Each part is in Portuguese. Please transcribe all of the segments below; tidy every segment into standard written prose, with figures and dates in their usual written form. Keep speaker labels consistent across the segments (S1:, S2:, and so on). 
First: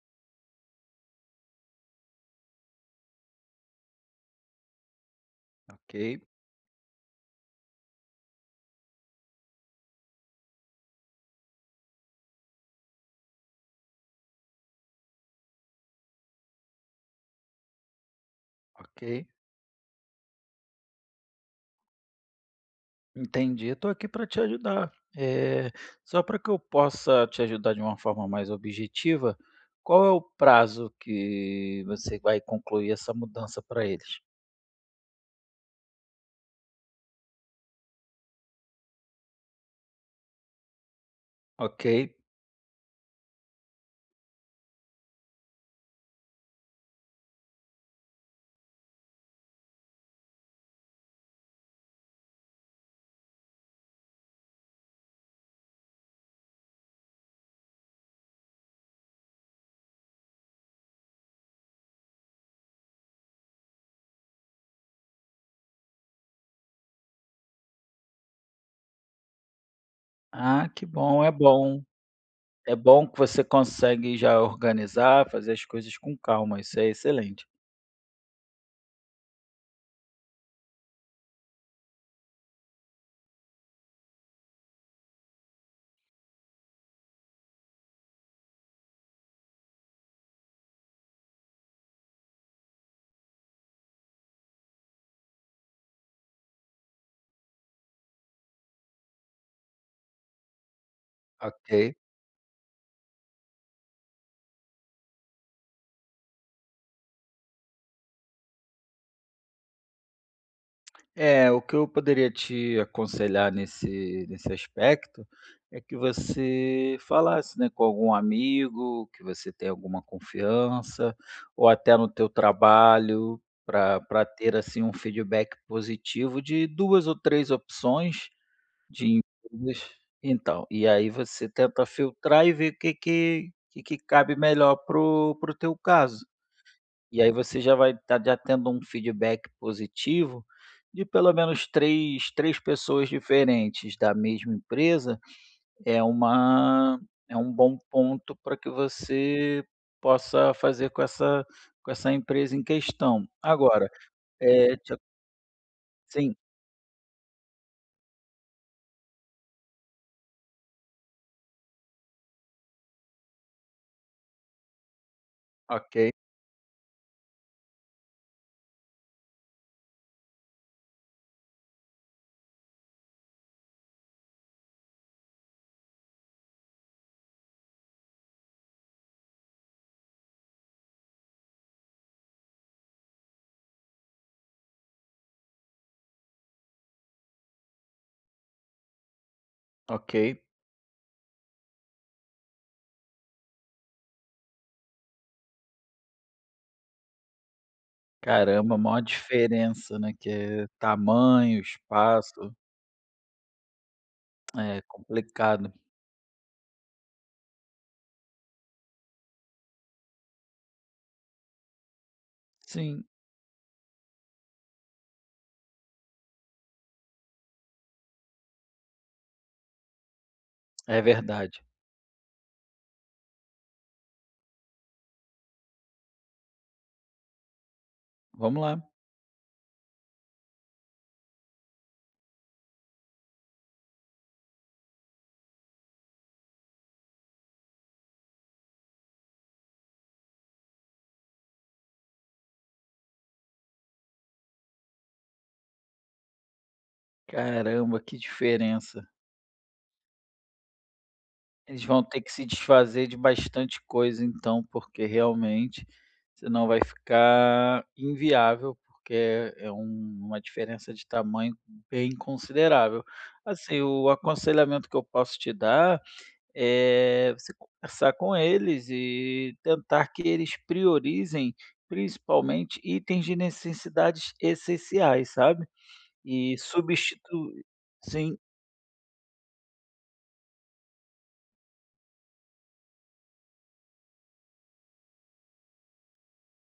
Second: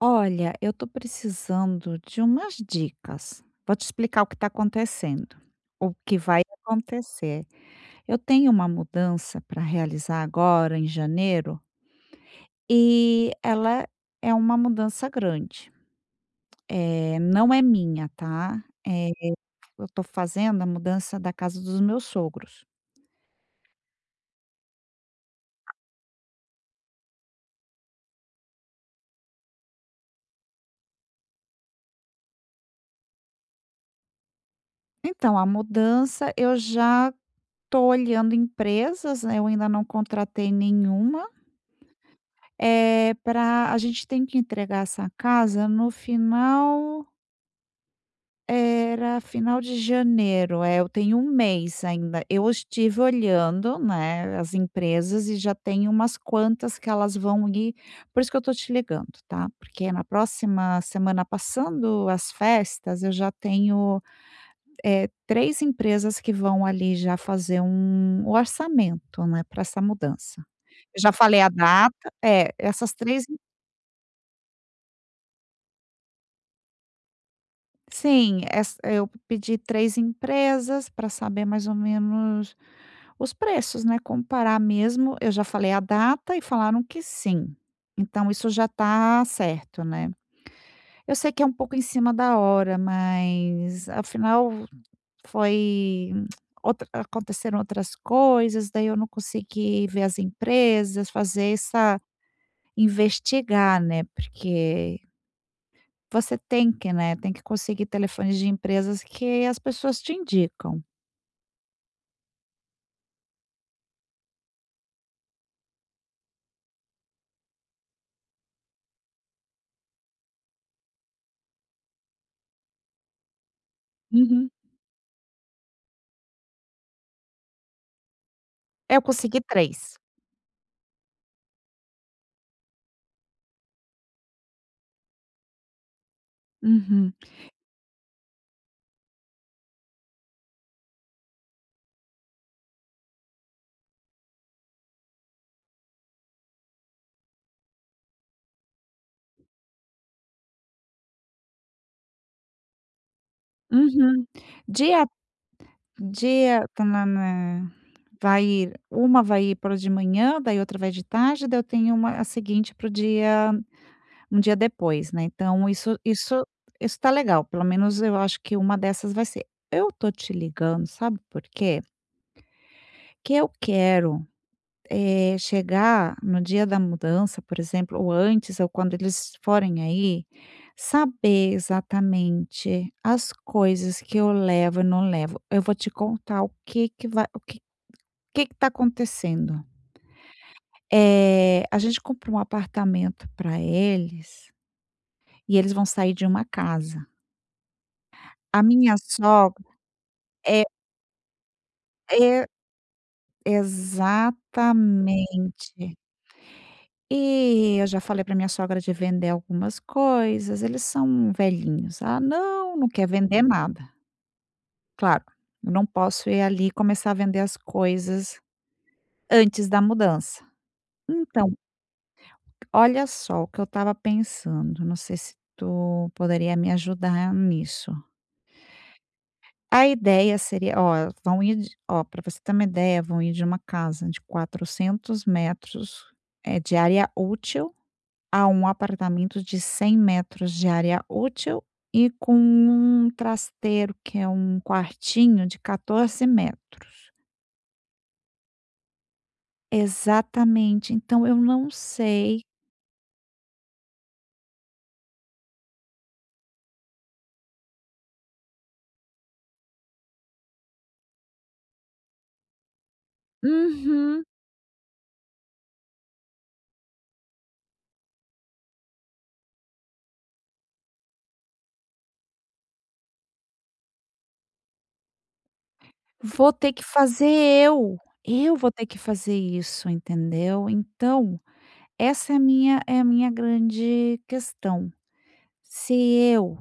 S1: Olha, eu tô precisando de umas dicas. Vou te explicar o que está acontecendo, o que
S2: Ok,
S1: vai acontecer. Eu tenho uma mudança para realizar agora em janeiro e ela é uma mudança grande. Não é minha, tá?
S2: ok.
S1: Eu tô fazendo a mudança da casa dos meus sogros.
S2: Entendi. Eu tô aqui para te ajudar. Eh, Só para que eu possa te ajudar de uma forma mais objetiva, qual é o prazo que você vai concluir essa mudança para eles?
S1: Então, a mudança eu já tô olhando empresas, né, eu ainda não contratei nenhuma.
S2: Ok.
S1: É para a gente tem que entregar essa casa no final, era final de janeiro, eu tenho um mês ainda. Eu estive olhando, né, as empresas e já tem umas quantas que elas vão ir, por isso que eu tô te ligando, tá, porque na próxima semana, passando as festas, eu já tenho, 3 empresas que vão ali já fazer um orçamento, né, para essa mudança.
S2: Ah, que
S1: Eu já
S2: bom, é
S1: falei a
S2: bom.
S1: data, é,
S2: É
S1: essas
S2: bom que
S1: três.
S2: você consegue já organizar, fazer as coisas com calma. Isso é excelente.
S1: Sim, essa eu pedi 3 empresas para saber mais ou menos os preços, né, comparar mesmo. Eu já falei a data e falaram que sim. Então isso já está certo, né. Eu sei que é um pouco em cima da hora, mas afinal foi outra, aconteceram outras coisas, daí eu não consegui ver as empresas, fazer
S2: Ok.
S1: essa, investigar, né, porque você tem que, né, tem que conseguir telefones de empresas que as pessoas te indicam.
S2: É, o que eu poderia te aconselhar nesse aspecto, é que você falasse, né, com algum amigo, que você tem alguma confiança, ou até no teu trabalho, para
S1: Uhum.
S2: ter, assim, um feedback positivo de 2 ou 3 opções
S1: Eu
S2: de
S1: consegui
S2: empresas.
S1: três.
S2: Então, e aí você tenta filtrar e ver o que que cabe melhor pro o teu caso.
S1: Uhum.
S2: E aí você já vai estar já tendo um feedback positivo de pelo menos três pessoas diferentes da mesma empresa, é uma é um bom ponto para que você possa fazer com essa empresa em questão. Agora,
S1: Uhum.
S2: é te
S1: Dia
S2: sim,
S1: dia tá vai ir uma, vai ir para de manhã, daí outra vai de tarde, daí eu tenho uma a seguinte para o dia, um dia depois, né, então
S2: ok,
S1: isso tá legal, pelo menos eu acho que uma dessas vai ser. Eu tô te ligando, sabe por quê? Que eu quero, chegar no dia da mudança, por exemplo, ou antes, ou quando eles forem aí, saber exatamente as coisas que eu levo e não levo. Eu vou te contar o que que vai, o que que tá acontecendo.
S2: ok.
S1: A gente comprou um apartamento para eles e eles vão sair de uma casa. A
S2: Caramba,
S1: minha
S2: maior
S1: sogra
S2: diferença, né, que
S1: é
S2: é tamanho,
S1: é
S2: espaço, é complicado.
S1: exatamente. E eu já falei para minha sogra de vender algumas coisas, eles são velhinhos. "Ah, não, não
S2: Sim,
S1: quer vender nada." Claro, eu não posso ir ali e começar a vender as coisas antes da mudança.
S2: é
S1: Então,
S2: verdade.
S1: olha só o que eu estava pensando, não sei se tu poderia me ajudar nisso.
S2: Vamos lá.
S1: A ideia seria, ó, vão ir de, ó, para você ter uma ideia, vão ir de uma casa de 400 metros, de área útil, a um apartamento de 100 metros de área útil e com um trasteiro, que é um quartinho de 14 metros.
S2: Caramba, que diferença.
S1: Exatamente, então eu não
S2: Eles vão ter que
S1: sei.
S2: se desfazer de bastante coisa então, porque realmente, senão vai ficar inviável, porque é uma diferença de tamanho bem considerável. Assim, o
S1: Uhum.
S2: aconselhamento que eu posso te dar é você conversar com eles e tentar que eles priorizem, principalmente, itens de necessidades essenciais, sabe,
S1: Vou
S2: e
S1: ter que fazer
S2: substitui
S1: eu.
S2: sim,
S1: Eu vou ter que fazer isso, entendeu? Então, essa é a minha grande questão. Se eu,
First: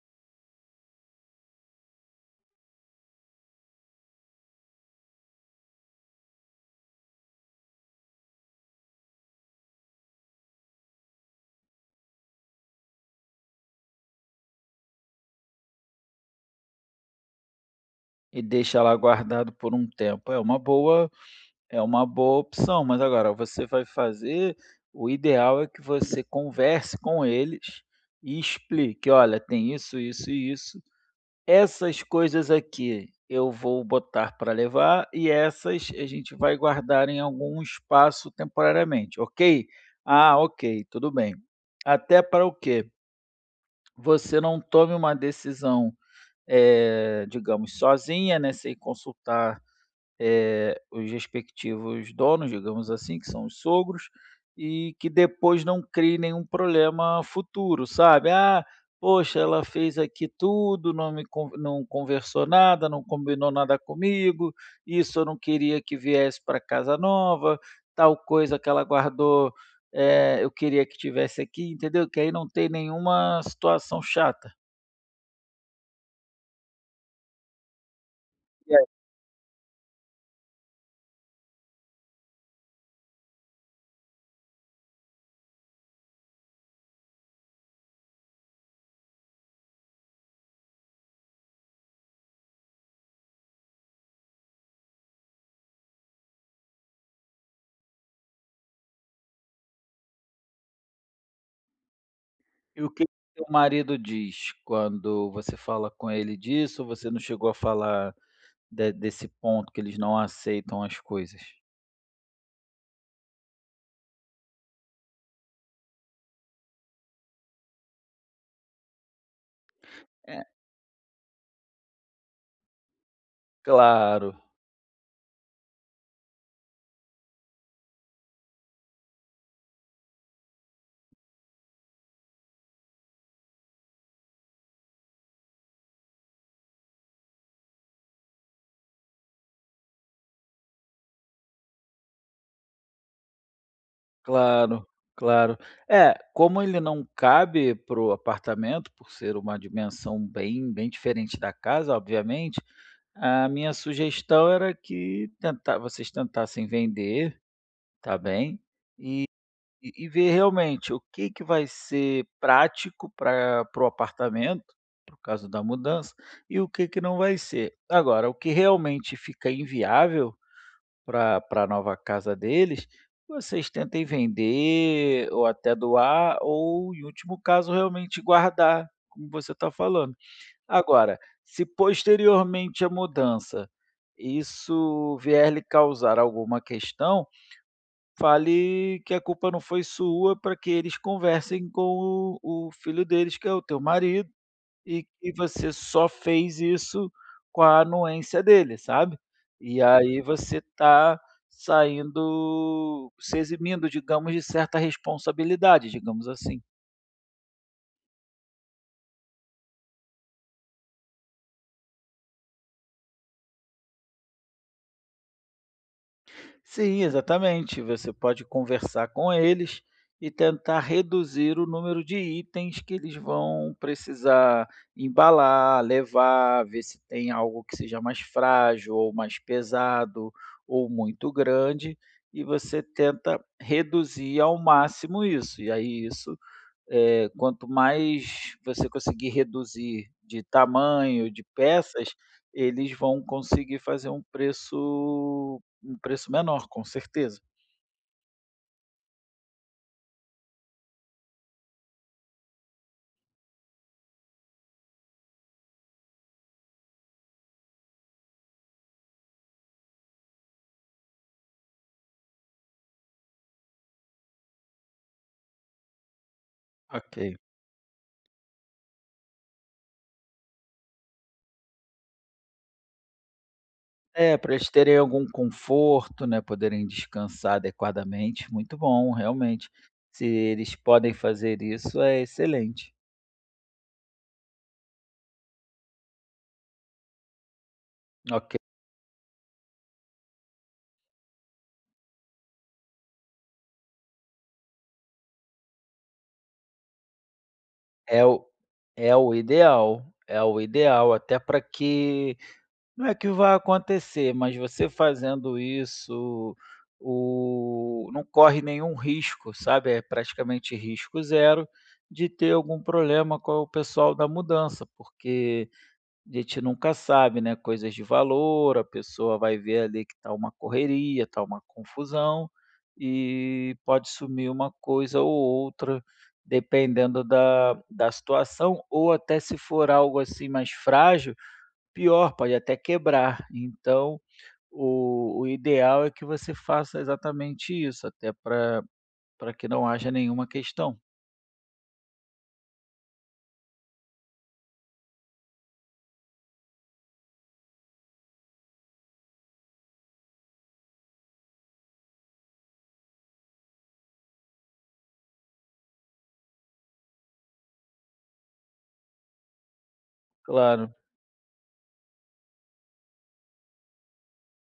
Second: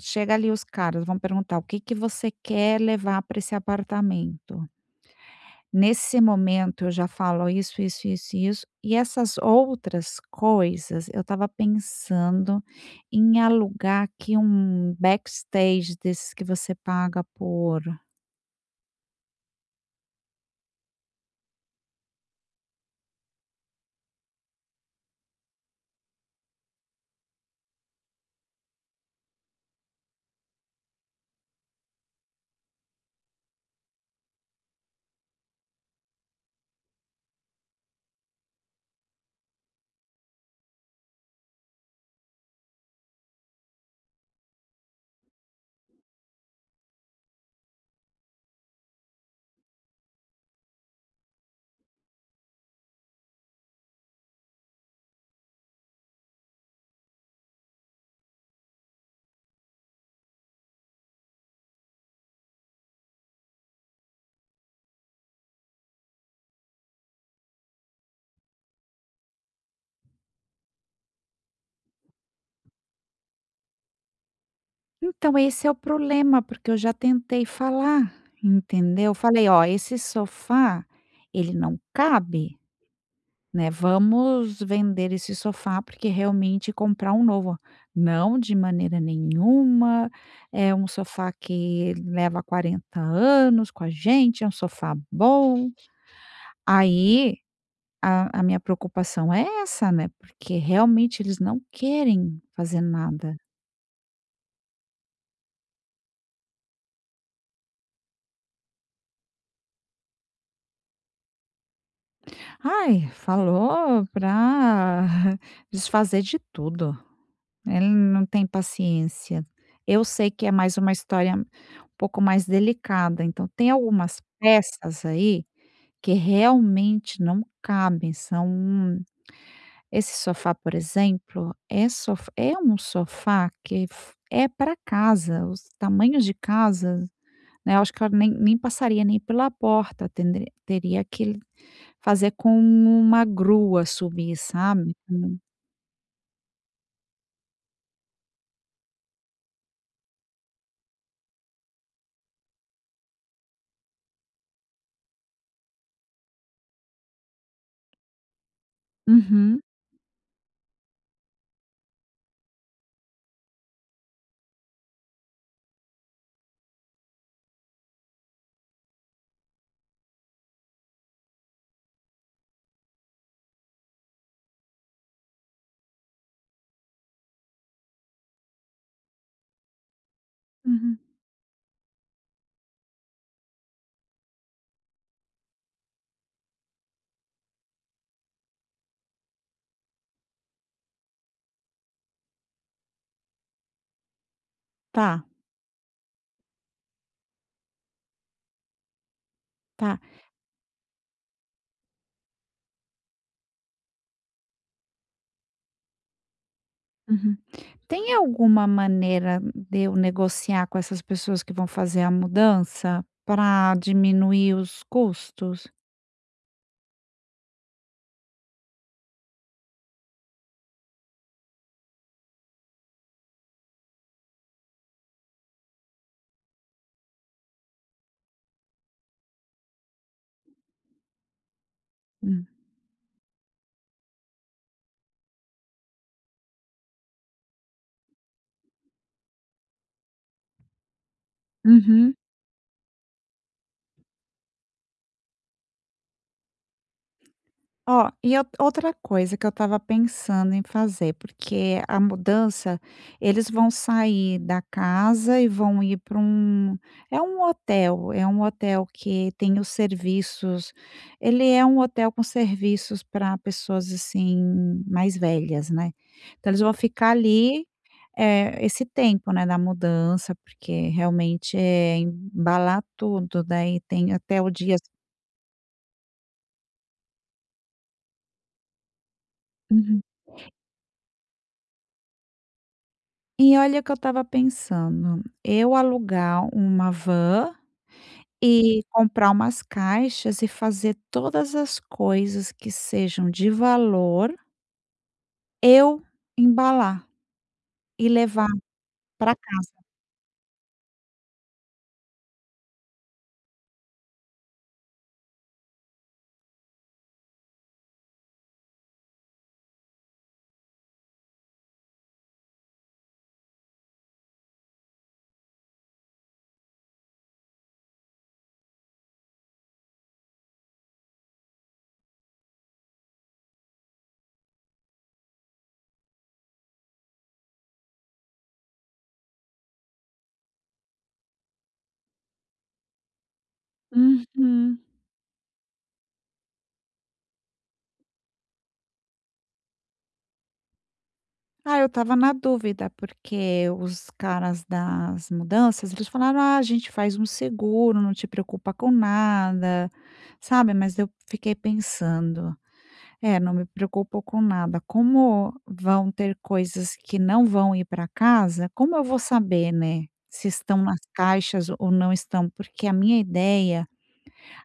S1: chega ali os caras, vão perguntar: "O que que você quer levar para esse apartamento?" Nesse momento eu já falo isso, isso, isso, isso. E essas outras coisas, eu estava pensando em alugar aqui um backstage desses que você paga por.
S2: e deixa lá guardado por um tempo. É uma boa. É uma boa opção, mas agora você vai fazer o ideal é que você converse com eles e explique: "Olha, tem isso, isso e isso. Essas coisas aqui eu vou botar para levar e essas a gente vai guardar em algum espaço temporariamente, ok?". "Ah, ok, tudo bem". Até para o quê? Você não tome uma decisão, digamos, sozinha, né, sem consultar os respectivos donos, digamos assim, que são os sogros, e que depois não crie nenhum problema futuro, sabe? Ah, poxa, ela fez aqui tudo, não conversou nada, não combinou nada comigo, isso eu não queria que viesse para casa nova, tal coisa que ela guardou, eu queria que tivesse aqui, entendeu? Que aí não tem nenhuma situação chata.
S1: Então esse é o problema, porque eu já tentei falar, entendeu? Falei: "Ó, esse sofá, ele não cabe." Né, vamos vender esse sofá, porque realmente comprar um novo. Não, de maneira nenhuma. É um sofá que leva 40 anos com a gente, é um sofá bom. Aí a minha preocupação é essa, né? Porque realmente eles não querem fazer
S2: E o que
S1: nada.
S2: seu marido diz quando você fala com ele disso, você não chegou a falar de desse ponto que eles não aceitam as coisas?
S1: Ai, falou pra desfazer de tudo. Ele não tem paciência. Eu sei
S2: É.
S1: que é mais uma história, pouco mais delicada, então tem algumas
S2: Claro,
S1: peças aí que realmente não cabem, são, esse sofá, por exemplo, é sof é um sofá que f é para casa, os tamanhos de casa, né, eu acho que eu nem passaria nem pela porta, tendri teria que fazer com uma grua subir,
S2: claro,
S1: sabe.
S2: claro. É, como ele não cabe pro apartamento, por ser uma dimensão bem diferente da casa, obviamente, a minha sugestão era que tentar vocês tentassem vender, tá bem?
S1: Uhum,
S2: E ver realmente o que que vai ser prático para o apartamento, por causa da mudança, e o que que não vai ser. Agora, o que realmente fica inviável para a nova casa deles, vocês tentem vender ou até doar ou, em último caso, realmente guardar, como você está falando.
S1: uhum.
S2: Agora, se posteriormente a mudança isso vier lhe causar alguma questão, fale que a culpa não foi sua para que eles conversem com o filho deles, que é o teu marido, e
S1: Tá,
S2: que você só fez isso com a anuência dele, sabe. E
S1: tá.
S2: aí você está saindo se eximindo, digamos, de certa responsabilidade, digamos assim.
S1: Uhum. Tem alguma maneira de eu negociar com essas pessoas que vão fazer a mudança para diminuir os custos?
S2: Sim, exatamente. Você pode conversar com eles e tentar reduzir o número de itens que eles vão precisar embalar, levar, ver se tem algo que seja mais frágil ou mais pesado ou muito grande, e
S1: Hum.
S2: você tenta reduzir ao máximo isso. E aí isso quanto mais você conseguir reduzir de tamanho, de peças,
S1: Uhum.
S2: eles vão conseguir fazer um preço menor, com certeza.
S1: Ó, e ou outra coisa que eu estava pensando em fazer, porque a mudança, eles vão sair da casa e vão ir para um, é um hotel que tem os serviços, ele é um hotel com serviços para pessoas, assim, mais velhas, né. Então eles vão ficar
S2: Ok.
S1: ali. Esse tempo, né, da mudança, porque realmente é embalar tudo, daí tem
S2: É,
S1: até o
S2: para eles
S1: dia.
S2: terem algum conforto, né, poderem descansar adequadamente, muito bom, realmente.
S1: Uhum.
S2: Se eles podem fazer isso, é excelente.
S1: E olha que eu estava pensando, eu alugar uma van
S2: Ok.
S1: e comprar umas caixas e fazer todas as coisas que sejam de valor, eu embalar e
S2: É o
S1: levar
S2: É o
S1: para casa.
S2: ideal, é o ideal, até para que não é que vai acontecer, mas você fazendo isso, o não corre nenhum risco, sabe, é praticamente risco zero de ter algum problema com o pessoal da mudança, porque a gente nunca sabe, né, coisas de valor, a pessoa vai ver ali que está uma correria, está uma confusão, e pode sumir uma coisa ou outra, dependendo da situação, ou até se for algo, assim, mais frágil, pior, pode até quebrar. Então,
S1: Uhum.
S2: o o ideal é que você faça exatamente isso, até para que não haja nenhuma questão.
S1: Ah, eu estava na dúvida, porque os caras das mudanças, eles falaram: "Ah, a gente faz um seguro, não te preocupa com nada", sabe, mas eu fiquei pensando: "É, não me preocupo com nada, como vão ter coisas que não vão ir para casa, como eu vou saber, né, se estão
S2: Claro.
S1: nas caixas ou não estão?" Porque a minha ideia,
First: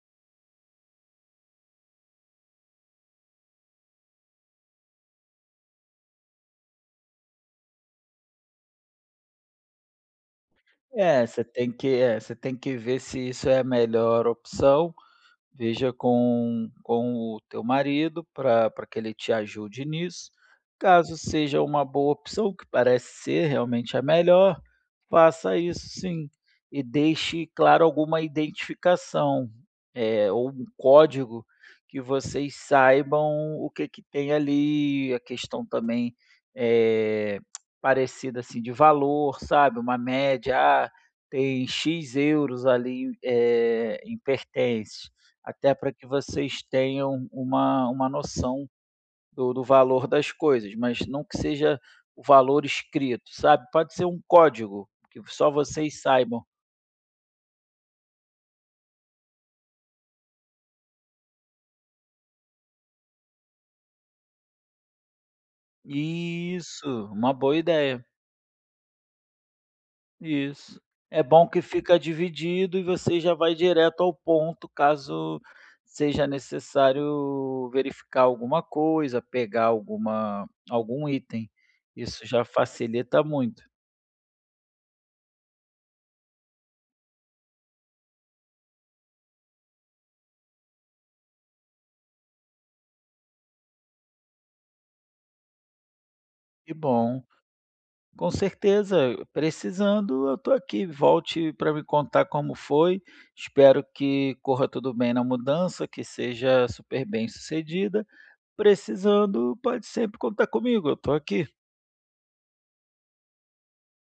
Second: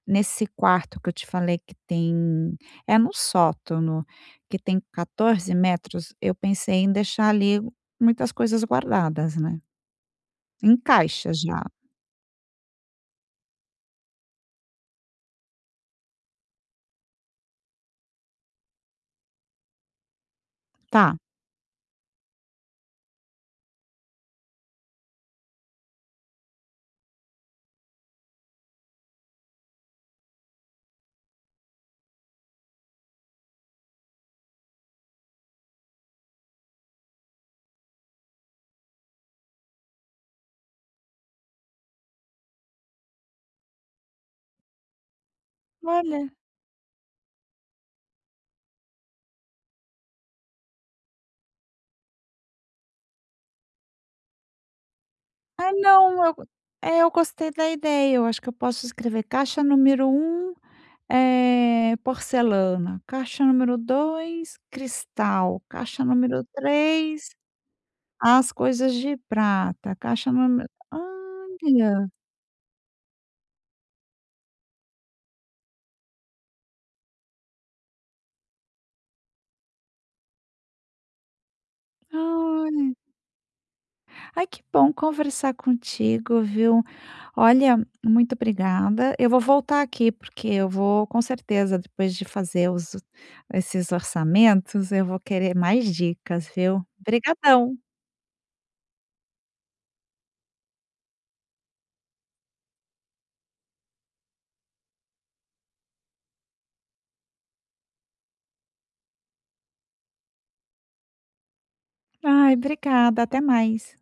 S1: nesse quarto que eu te falei que tem, é no sótão, que tem 14 metros, eu pensei em deixar ali muitas coisas guardadas, né, em
S2: É,
S1: caixas
S2: você
S1: já.
S2: tem que é, você tem que ver se isso é a melhor opção. Veja com o teu marido para pra que ele te ajude nisso. Caso
S1: Tá.
S2: seja uma boa opção, que parece ser realmente a melhor, faça isso sim. E deixe claro alguma identificação, ou um código que vocês saibam o que que tem ali, a questão também, eh, parecida, assim, de valor, sabe, uma média, ah, tem "x" euros ali, em pertences. Até para que
S1: Olha.
S2: vocês tenham uma noção do valor das coisas, mas não que seja o valor escrito, sabe. Pode ser um código, que só vocês
S1: Não, eu
S2: saibam.
S1: é, eu gostei da ideia, eu acho que eu posso escrever caixa número um é porcelana, caixa número 2 cristal, caixa número
S2: Isso,
S1: 3
S2: uma boa ideia.
S1: as coisas de prata, caixa número,
S2: Isso. É bom que fica
S1: olha,
S2: dividido e você já vai direto ao ponto, caso seja necessário verificar alguma coisa, pegar algum item. Isso já
S1: olha.
S2: facilita muito.
S1: Ai, que bom conversar contigo, viu. Olha, muito obrigada. Eu vou voltar aqui, porque eu vou, com certeza, depois de fazer os esses orçamentos, eu vou querer mais dicas,
S2: Que
S1: viu.
S2: bom.
S1: Obrigadão.
S2: Com certeza, precisando, eu estou aqui. Volte para me contar como foi. Espero que corra tudo bem na mudança, que seja super bem sucedida. Precisando, pode sempre contar comigo, eu estou aqui.
S1: Ai, obrigada. Até mais.